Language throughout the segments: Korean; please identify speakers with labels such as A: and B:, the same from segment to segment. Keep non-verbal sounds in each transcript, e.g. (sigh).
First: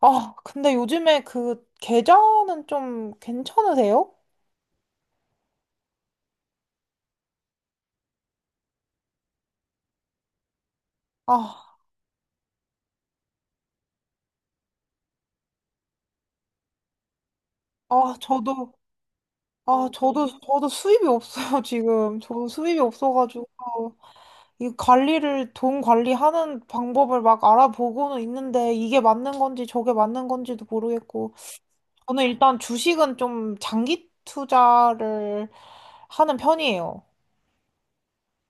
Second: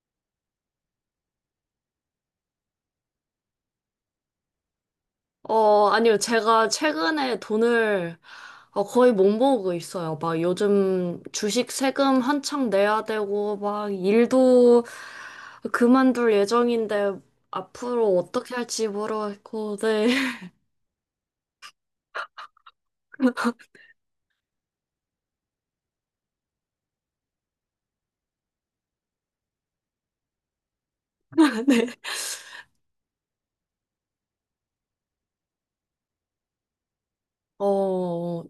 A: 아, 근데 요즘에 그 계좌는 좀 괜찮으세요?
B: 아니요. 제가 최근에 돈을 거의 못 모으고 있어요. 막 요즘 주식
A: 아,
B: 세금 한창 내야 되고, 막 일도 그만둘 예정인데,
A: 아,
B: 앞으로 어떻게
A: 저도,
B: 할지 모르겠고,
A: 아,
B: 네.
A: 저도 수입이 없어요, (laughs) 지금. 저도 수입이 없어가지고, 이 관리를, 돈 관리하는 방법을 막 알아보고는 있는데, 이게 맞는 건지 저게 맞는 건지도 모르겠고,
B: (laughs) 네.
A: 저는 일단 주식은 좀 장기 투자를 하는 편이에요.
B: 어,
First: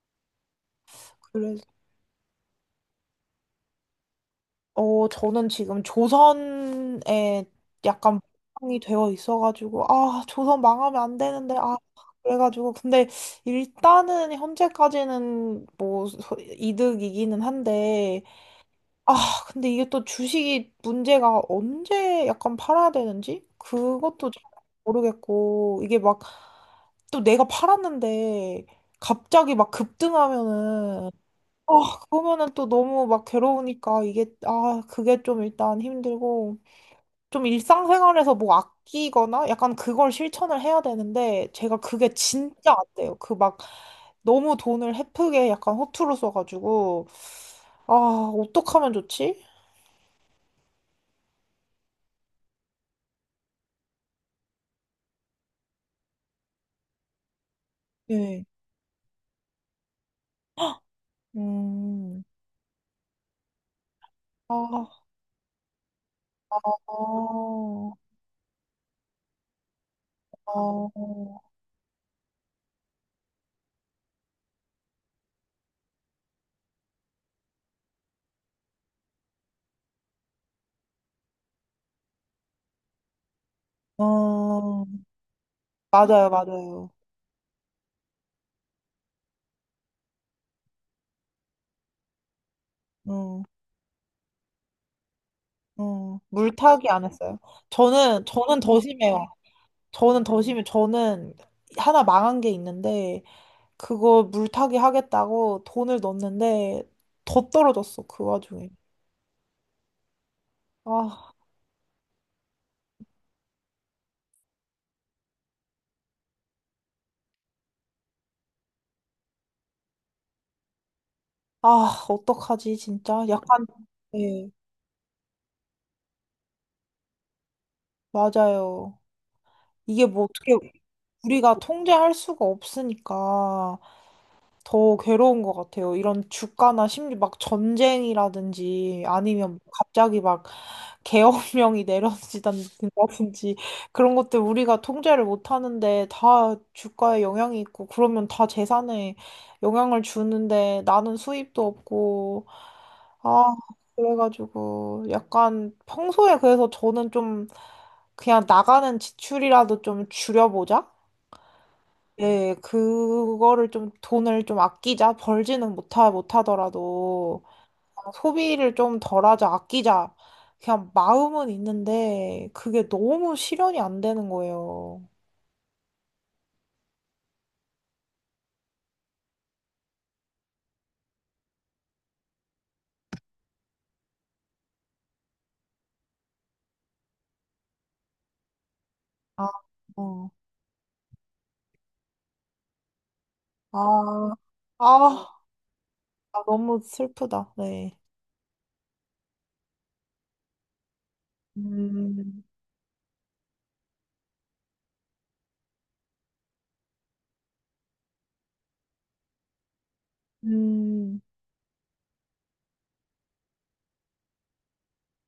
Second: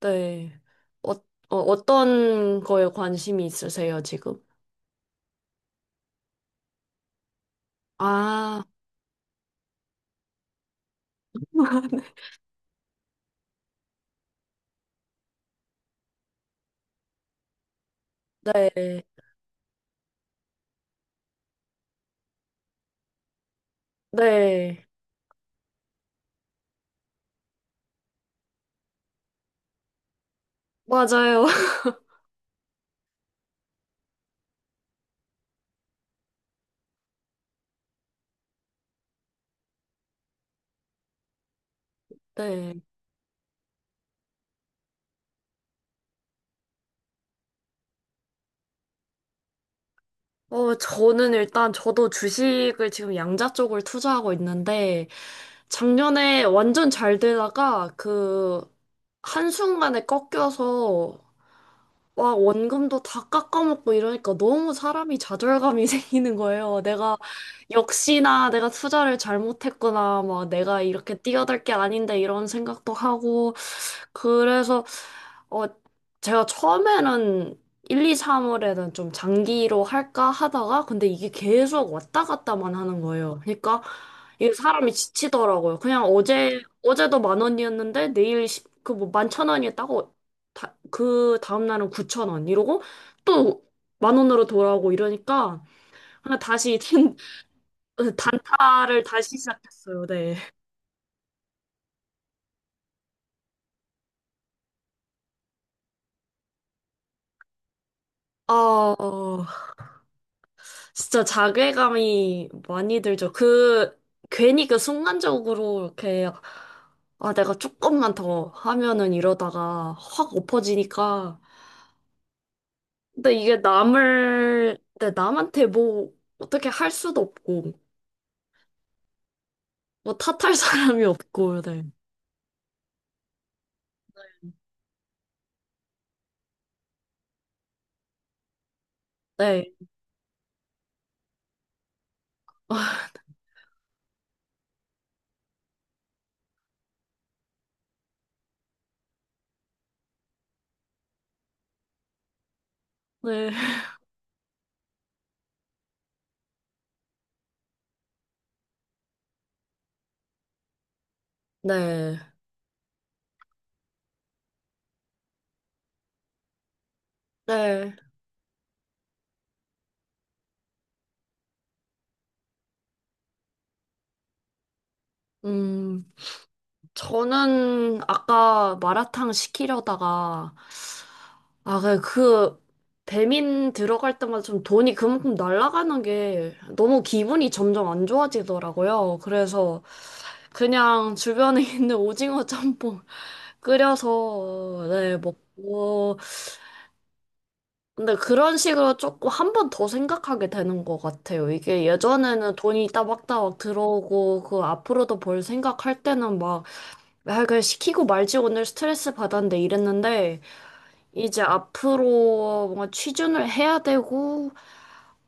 B: 네. 어, 어,
A: 그래서.
B: 어떤 거에 관심이 있으세요, 지금?
A: 어, 저는 지금 조선에 약간
B: 아,
A: 모형이 되어 있어가지고, 아, 조선 망하면 안 되는데, 아,
B: (laughs)
A: 그래가지고. 근데 일단은 현재까지는 뭐 소- 이득이기는 한데,
B: 네.
A: 아, 근데 이게 또 주식이 문제가 언제 약간 팔아야 되는지? 그것도 잘
B: 네.
A: 모르겠고, 이게 막 또 내가 팔았는데 갑자기 막 급등하면은
B: 맞아요.
A: 아,
B: (laughs)
A: 그러면은 또 너무 막 괴로우니까 이게, 아, 그게 좀 일단 힘들고, 좀 일상생활에서 뭐 아끼거나 약간 그걸 실천을 해야 되는데, 제가 그게 진짜 안
B: 네.
A: 돼요. 그 막 너무 돈을 헤프게 약간 허투루 써가지고, 아, 어떡하면 좋지?
B: 저는 일단 저도 주식을 지금 양자 쪽을 투자하고 있는데, 작년에 완전 잘 되다가
A: 예.
B: 그 한순간에 꺾여서
A: 음,
B: 와, 원금도 다 깎아먹고 이러니까 너무
A: 아,
B: 사람이 좌절감이 (laughs) 생기는 거예요. 내가
A: 아,
B: 역시나 내가 투자를 잘못했구나. 막 내가 이렇게
A: 아,
B: 뛰어들 게 아닌데 이런 생각도 하고 그래서 어 제가 처음에는 1, 2, 3월에는 좀 장기로 할까 하다가 근데 이게 계속 왔다 갔다만 하는 거예요. 그러니까 이게
A: 아,
B: 사람이 지치더라고요. 그냥
A: 맞아요,
B: 어제
A: 맞아요.
B: 어제도 만 원이었는데 내일 그뭐 만 천 원이었다고 그 다음 날은 9,000원 이러고
A: 음,
B: 또 만 원으로 돌아오고 이러니까 그냥 다시
A: 물타기 안
B: (laughs)
A: 했어요. 저는 더
B: 단타를
A: 심해요.
B: 다시 시작했어요.
A: 저는
B: 네.
A: 더 심해. 저는 하나 망한 게 있는데, 그거 물타기 하겠다고 돈을 넣었는데, 더 떨어졌어, 그 와중에.
B: 아, 어. 진짜
A: 아,
B: 자괴감이 많이 들죠. 그, 괜히 그 순간적으로 이렇게, 아, 내가 조금만 더 하면은 이러다가 확 엎어지니까.
A: 아, 어떡하지, 진짜.
B: 근데 이게
A: 약간, 네,
B: 남을, 네, 남한테 뭐, 어떻게 할 수도 없고,
A: 맞아요. 이게
B: 뭐
A: 뭐 어떻게
B: 탓할 (laughs) 사람이
A: 우리가
B: 없고, 네.
A: 통제할 수가 없으니까. 더 괴로운 것 같아요. 이런 주가나 심지어 막 전쟁이라든지 아니면 뭐
B: 네,
A: 갑자기 막 계엄령이 (laughs) 내려지다
B: (laughs)
A: 든지 (laughs) 그런 것들 우리가 통제를 못 하는데 다 주가에 영향이 있고 그러면 다 재산에 영향을 주는데 나는 수입도 없고
B: 네,
A: 아 그래가지고 약간 평소에 그래서 저는 좀 그냥 나가는 지출이라도 좀 줄여보자.
B: 네,
A: 네, 그거를 좀 돈을 좀 아끼자. 벌지는 못하더라도
B: 네.
A: 소비를 좀 덜하자, 아끼자. 그냥 마음은 있는데 그게 너무 실현이 안 되는 거예요.
B: 음, 저는 아까 마라탕 시키려다가, 아, 그 배민 들어갈 때마다 좀 돈이 그만큼 날아가는 게 너무 기분이 점점 안 좋아지더라고요.
A: 아,
B: 그래서
A: 어.
B: 그냥 주변에 (laughs) 있는 오징어 짬뽕
A: 아, 아,
B: 끓여서, 네, 먹고.
A: 아, 너무 슬프다. 네.
B: 근데 그런 식으로 조금 한 번 더 생각하게 되는 것 같아요. 이게
A: 음,
B: 예전에는 돈이 따박따박 들어오고, 그 앞으로도 벌 생각할 때는 막, 아, 그냥 시키고 말지 오늘 스트레스 받았는데 이랬는데,
A: 음,
B: 이제 앞으로 뭔가 취준을 해야 되고,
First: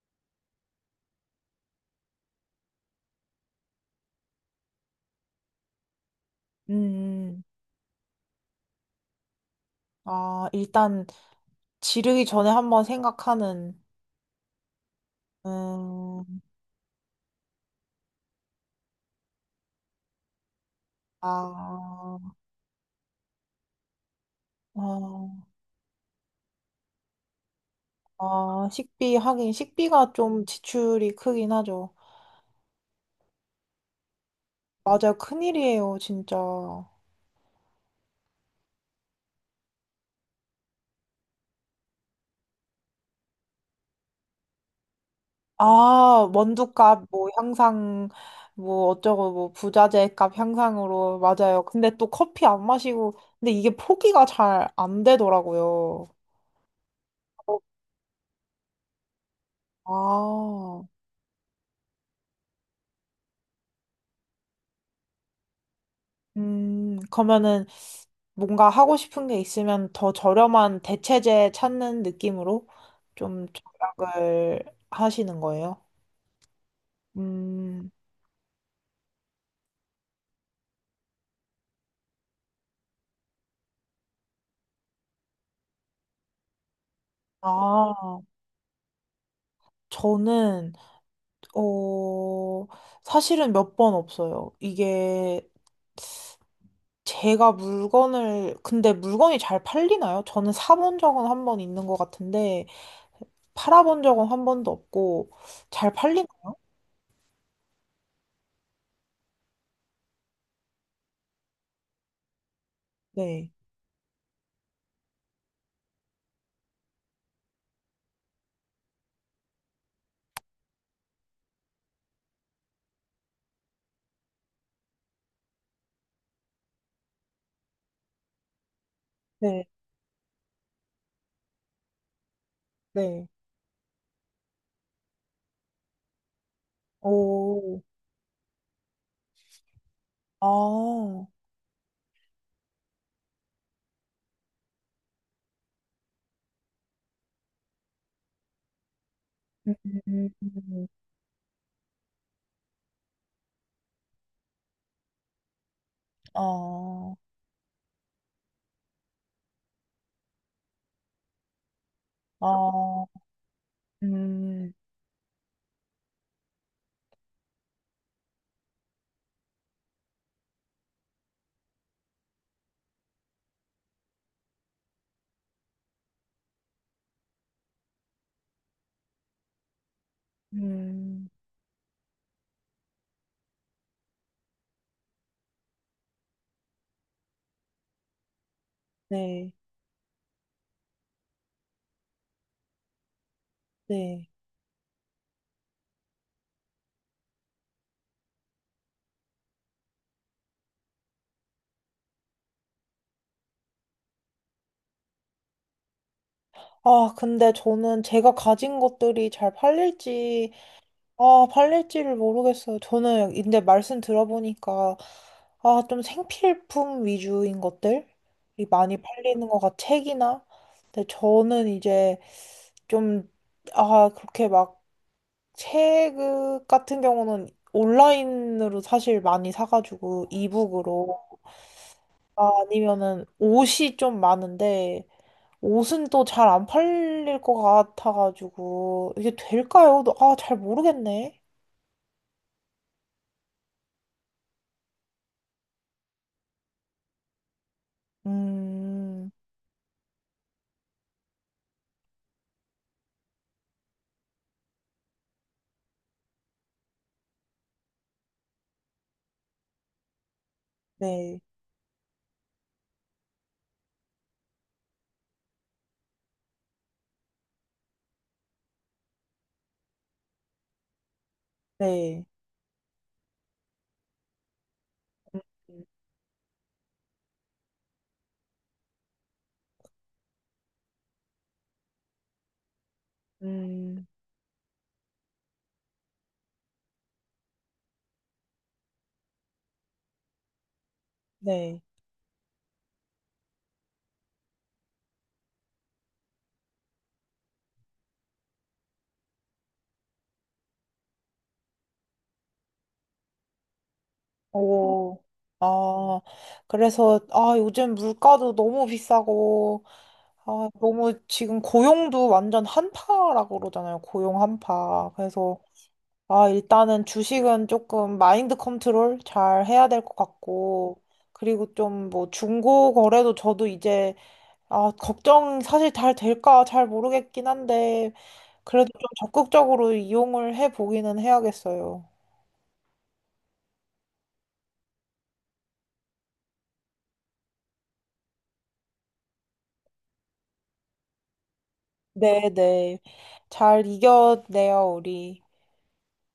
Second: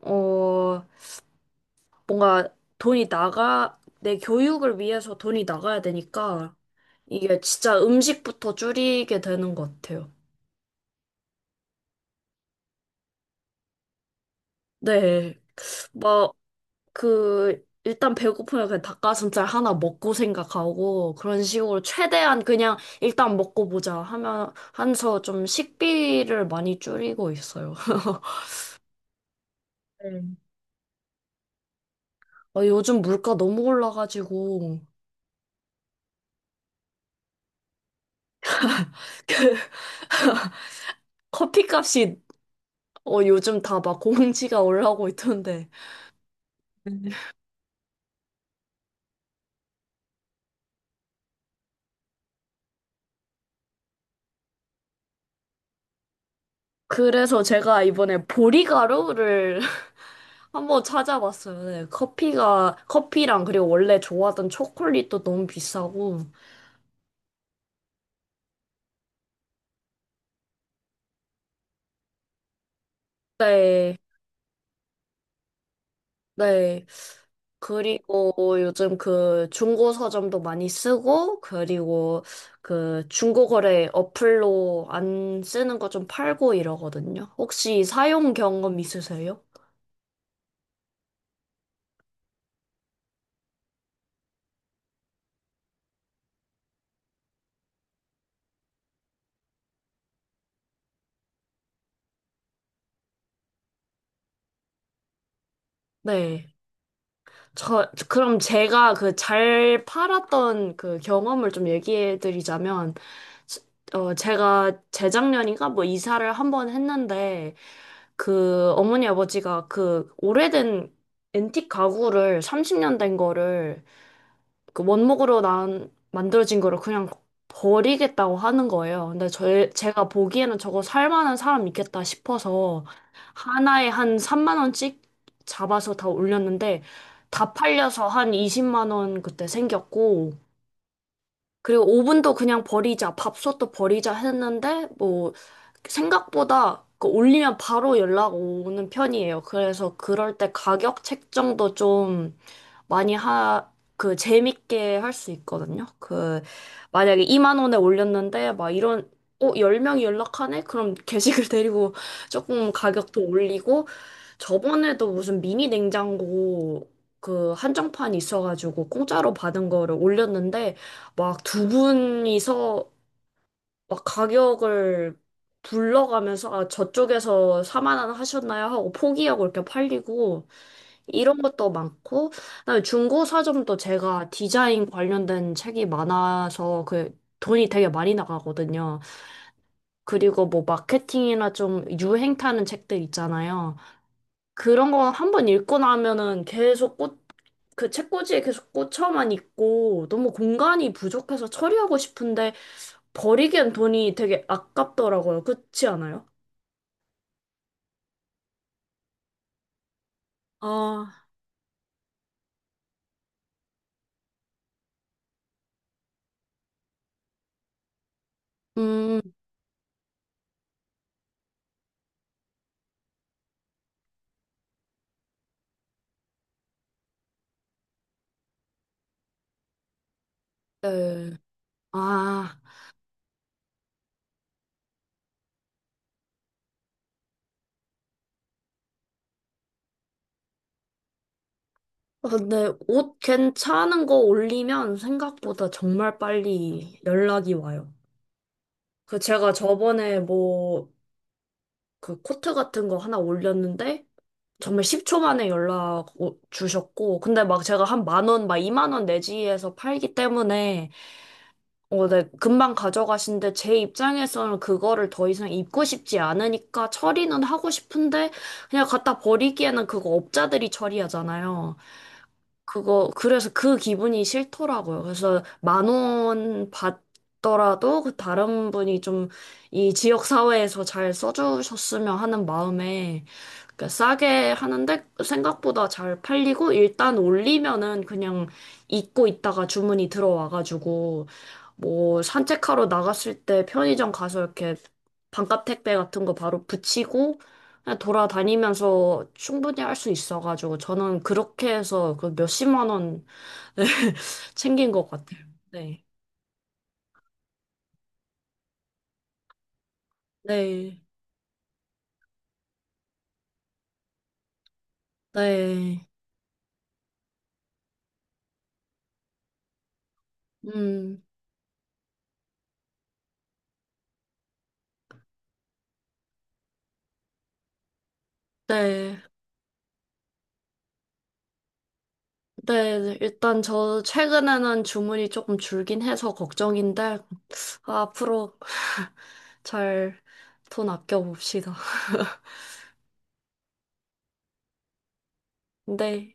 B: 어, 뭔가 내 교육을 위해서 돈이 나가야 되니까 이게
A: 음.
B: 진짜 음식부터 줄이게 되는 것 같아요.
A: 아, 일단 지르기 전에 한번 생각하는,
B: 네.
A: 음,
B: 막, 그, 일단 배고프면 그냥 닭가슴살 하나 먹고 생각하고 그런 식으로
A: 아,
B: 최대한 그냥 일단 먹고 보자 하면서 좀
A: 아.
B: 식비를 많이 줄이고 있어요. (laughs)
A: 아, 식비, 하긴, 식비가
B: 네.
A: 좀 지출이 크긴 하죠.
B: 요즘 물가 너무 올라가지고
A: 맞아요. 큰일이에요, 진짜.
B: (laughs) 커피값이 요즘 다 막 공지가 올라오고 있던데.
A: 아, 원두값, 뭐, 향상, 뭐, 어쩌고, 뭐, 부자재 값 향상으로, 맞아요. 근데 또 커피 안 마시고, 근데 이게 포기가 잘 안 되더라고요.
B: 그래서 제가 이번에 보리가루를 (laughs)
A: 아,
B: 한번 찾아봤어요. 네, 커피랑 그리고 원래 좋아하던 초콜릿도 너무 비싸고.
A: 그러면은 뭔가 하고 싶은 게 있으면 더 저렴한 대체재 찾는 느낌으로 좀
B: 네,
A: 절약을 하시는 거예요?
B: 네.
A: 음.
B: 그리고 요즘 그 중고 서점도 많이 쓰고, 그리고 그 중고 거래 어플로 안 쓰는 거 좀 팔고 이러거든요. 혹시
A: 아,
B: 사용 경험 있으세요?
A: 저는, 어, 사실은 몇 번 없어요. 이게 제가 물건을, 근데 물건이 잘 팔리나요? 저는 사본 적은 한 번 있는 것 같은데, 팔아본 적은 한 번도 없고, 잘 팔린,
B: 네. 저, 그럼 제가 그 잘 팔았던 그 경험을 좀 얘기해 드리자면,
A: 네,
B: 제가 재작년인가 뭐 이사를 한 번 했는데, 그 어머니 아버지가 그 오래된 앤틱 가구를 30년 된 거를 그 원목으로 난 만들어진 거를 그냥 버리겠다고 하는 거예요. 근데
A: 네,
B: 제가 보기에는 저거 살 만한 사람 있겠다 싶어서
A: 네.
B: 하나에 한 3만 원씩 잡아서 다 올렸는데 다
A: 오,
B: 팔려서 한 20만 원 그때 생겼고
A: 아,
B: 그리고 오븐도 그냥 버리자, 밥솥도 버리자 했는데, 뭐, 생각보다 그 올리면 바로 연락 오는 편이에요. 그래서
A: 음,
B: 그럴 때 가격 책정도 좀 많이 하, 그 재밌게 할 수 있거든요. 그,
A: 아,
B: 만약에 2만 원에 올렸는데, 막 이런, 10명이 연락하네? 그럼 게시글 (laughs) 데리고 조금
A: 아,
B: 가격도 올리고,
A: 음,
B: 저번에도 무슨 미니 냉장고 그 한정판 있어가지고 공짜로 받은 거를 올렸는데, 막 두 분이서 막 가격을 불러가면서 아, 저쪽에서 4만 원 하셨나요? 하고 포기하고 이렇게 팔리고
A: 음,
B: 이런 것도 많고 그다음에 중고 서점도 제가 디자인 관련된 책이 많아서 그 돈이 되게 많이 나가거든요.
A: 네,
B: 그리고 뭐 마케팅이나 좀 유행 타는 책들 있잖아요.
A: 네.
B: 그런 거 한 번 읽고 나면은 계속 그 책꽂이에 계속 꽂혀만 있고 너무 공간이 부족해서 처리하고 싶은데 버리기엔 돈이 되게 아깝더라고요. 그렇지 않아요?
A: 아, 근데 저는 제가 가진 것들이 잘 팔릴지,
B: 아,
A: 아, 팔릴지를 모르겠어요. 저는 근데 말씀 들어보니까 아, 좀 생필품 위주인 것들이 많이
B: 음,
A: 팔리는 것 같아. 책이나. 근데 저는 이제 좀 아, 그렇게 막 책 같은 경우는 온라인으로 사실 많이 사가지고 이북으로
B: 네.
A: 아,
B: 아,
A: 아니면은 옷이 좀 많은데 옷은 또 잘 안 팔릴 것 같아가지고 이게 될까요? 아, 잘 모르겠네.
B: 근데 옷 괜찮은 거 올리면 생각보다 정말 빨리 연락이 와요. 그
A: 음.
B: 제가 저번에 뭐 그 코트 같은 거 하나 올렸는데 정말 10초 만에 연락 주셨고, 근데 막 제가 한 만 원, 막 2만 원 내지에서 팔기 때문에,
A: 네,
B: 네, 금방 가져가신데, 제 입장에서는 그거를 더 이상 입고 싶지 않으니까 처리는 하고 싶은데, 그냥 갖다 버리기에는 그거 업자들이 처리하잖아요.
A: 네,
B: 그래서 그 기분이 싫더라고요.
A: 음,
B: 그래서 만원 받더라도 그 다른 분이 좀 이 지역 사회에서 잘 써주셨으면 하는 마음에 그러니까
A: 음.
B: 싸게 하는데 생각보다 잘 팔리고 일단 올리면은 그냥 잊고 있다가 주문이 들어와가지고
A: 네. 음.
B: 뭐 산책하러 나갔을 때 편의점 가서 이렇게 반값 택배 같은 거 바로 붙이고 돌아다니면서 충분히 할 수 있어가지고 저는 그렇게 해서 그 몇십만 원 (laughs) 챙긴 것
A: 오,
B: 같아요. 네.
A: 아, 그래서, 아, 요즘 물가도 너무 비싸고, 아,
B: 네.
A: 너무 지금 고용도 완전 한파라고 그러잖아요. 고용 한파. 그래서,
B: 네.
A: 아, 일단은 주식은 조금 마인드 컨트롤 잘 해야 될 것 같고,
B: 음.
A: 그리고 좀 뭐 중고 거래도 저도 이제, 아, 걱정 사실 잘 될까 잘 모르겠긴 한데, 그래도 좀
B: 네.
A: 적극적으로 이용을 해 보기는 해야겠어요.
B: 네. 일단 저 최근에는 주문이 조금 줄긴 해서 걱정인데 앞으로 잘 돈 아껴봅시다.
A: 네,
B: (laughs)
A: 네. 잘 이겨내요, 우리.
B: 네.